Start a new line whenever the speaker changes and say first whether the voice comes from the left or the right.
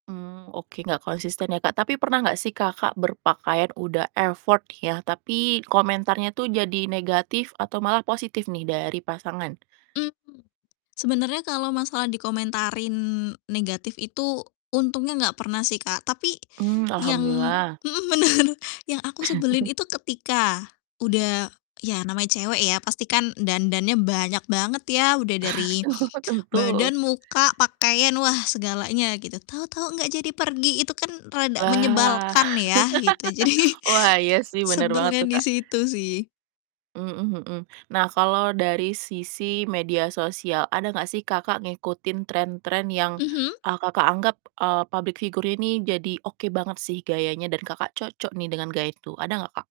right: Mmm, oke, gak konsisten ya Kak. Tapi pernah gak sih Kakak berpakaian udah effort ya, tapi komentarnya tuh jadi negatif atau malah positif nih dari pasangan?
left: Mmm, sebenarnya kalau masalah dikomentarin negatif itu untungnya enggak pernah sih Kak, tapi
right: Mmm,
left: yang
right: alhamdulillah.
left: mhm, bener. Yang aku sebelin itu ketika udah ya namanya cewek ya pastikan dandannya banyak banget ya, udah dari
right: Oh tentu.
left: badan, muka, pakaian, wah segalanya gitu. Tahu-tahu enggak jadi pergi, itu kan rada
right: Wah.
left: menyebalkan ya, gitu. Jadi,
right: wah, iya sih, bener banget
left: sebelnya
right: tuh
left: di
right: Kak.
left: situ sih.
right: Mhm mhm. Nah kalo dari sisi media sosial, ada gak sih Kakak ngikutin tren-tren yang,
left: Mhm.
right: eee, Kakak anggap, eee, public figure ini jadi oke banget sih gayanya dan Kakak cocok nih dengan gaya itu, ada gak Kak?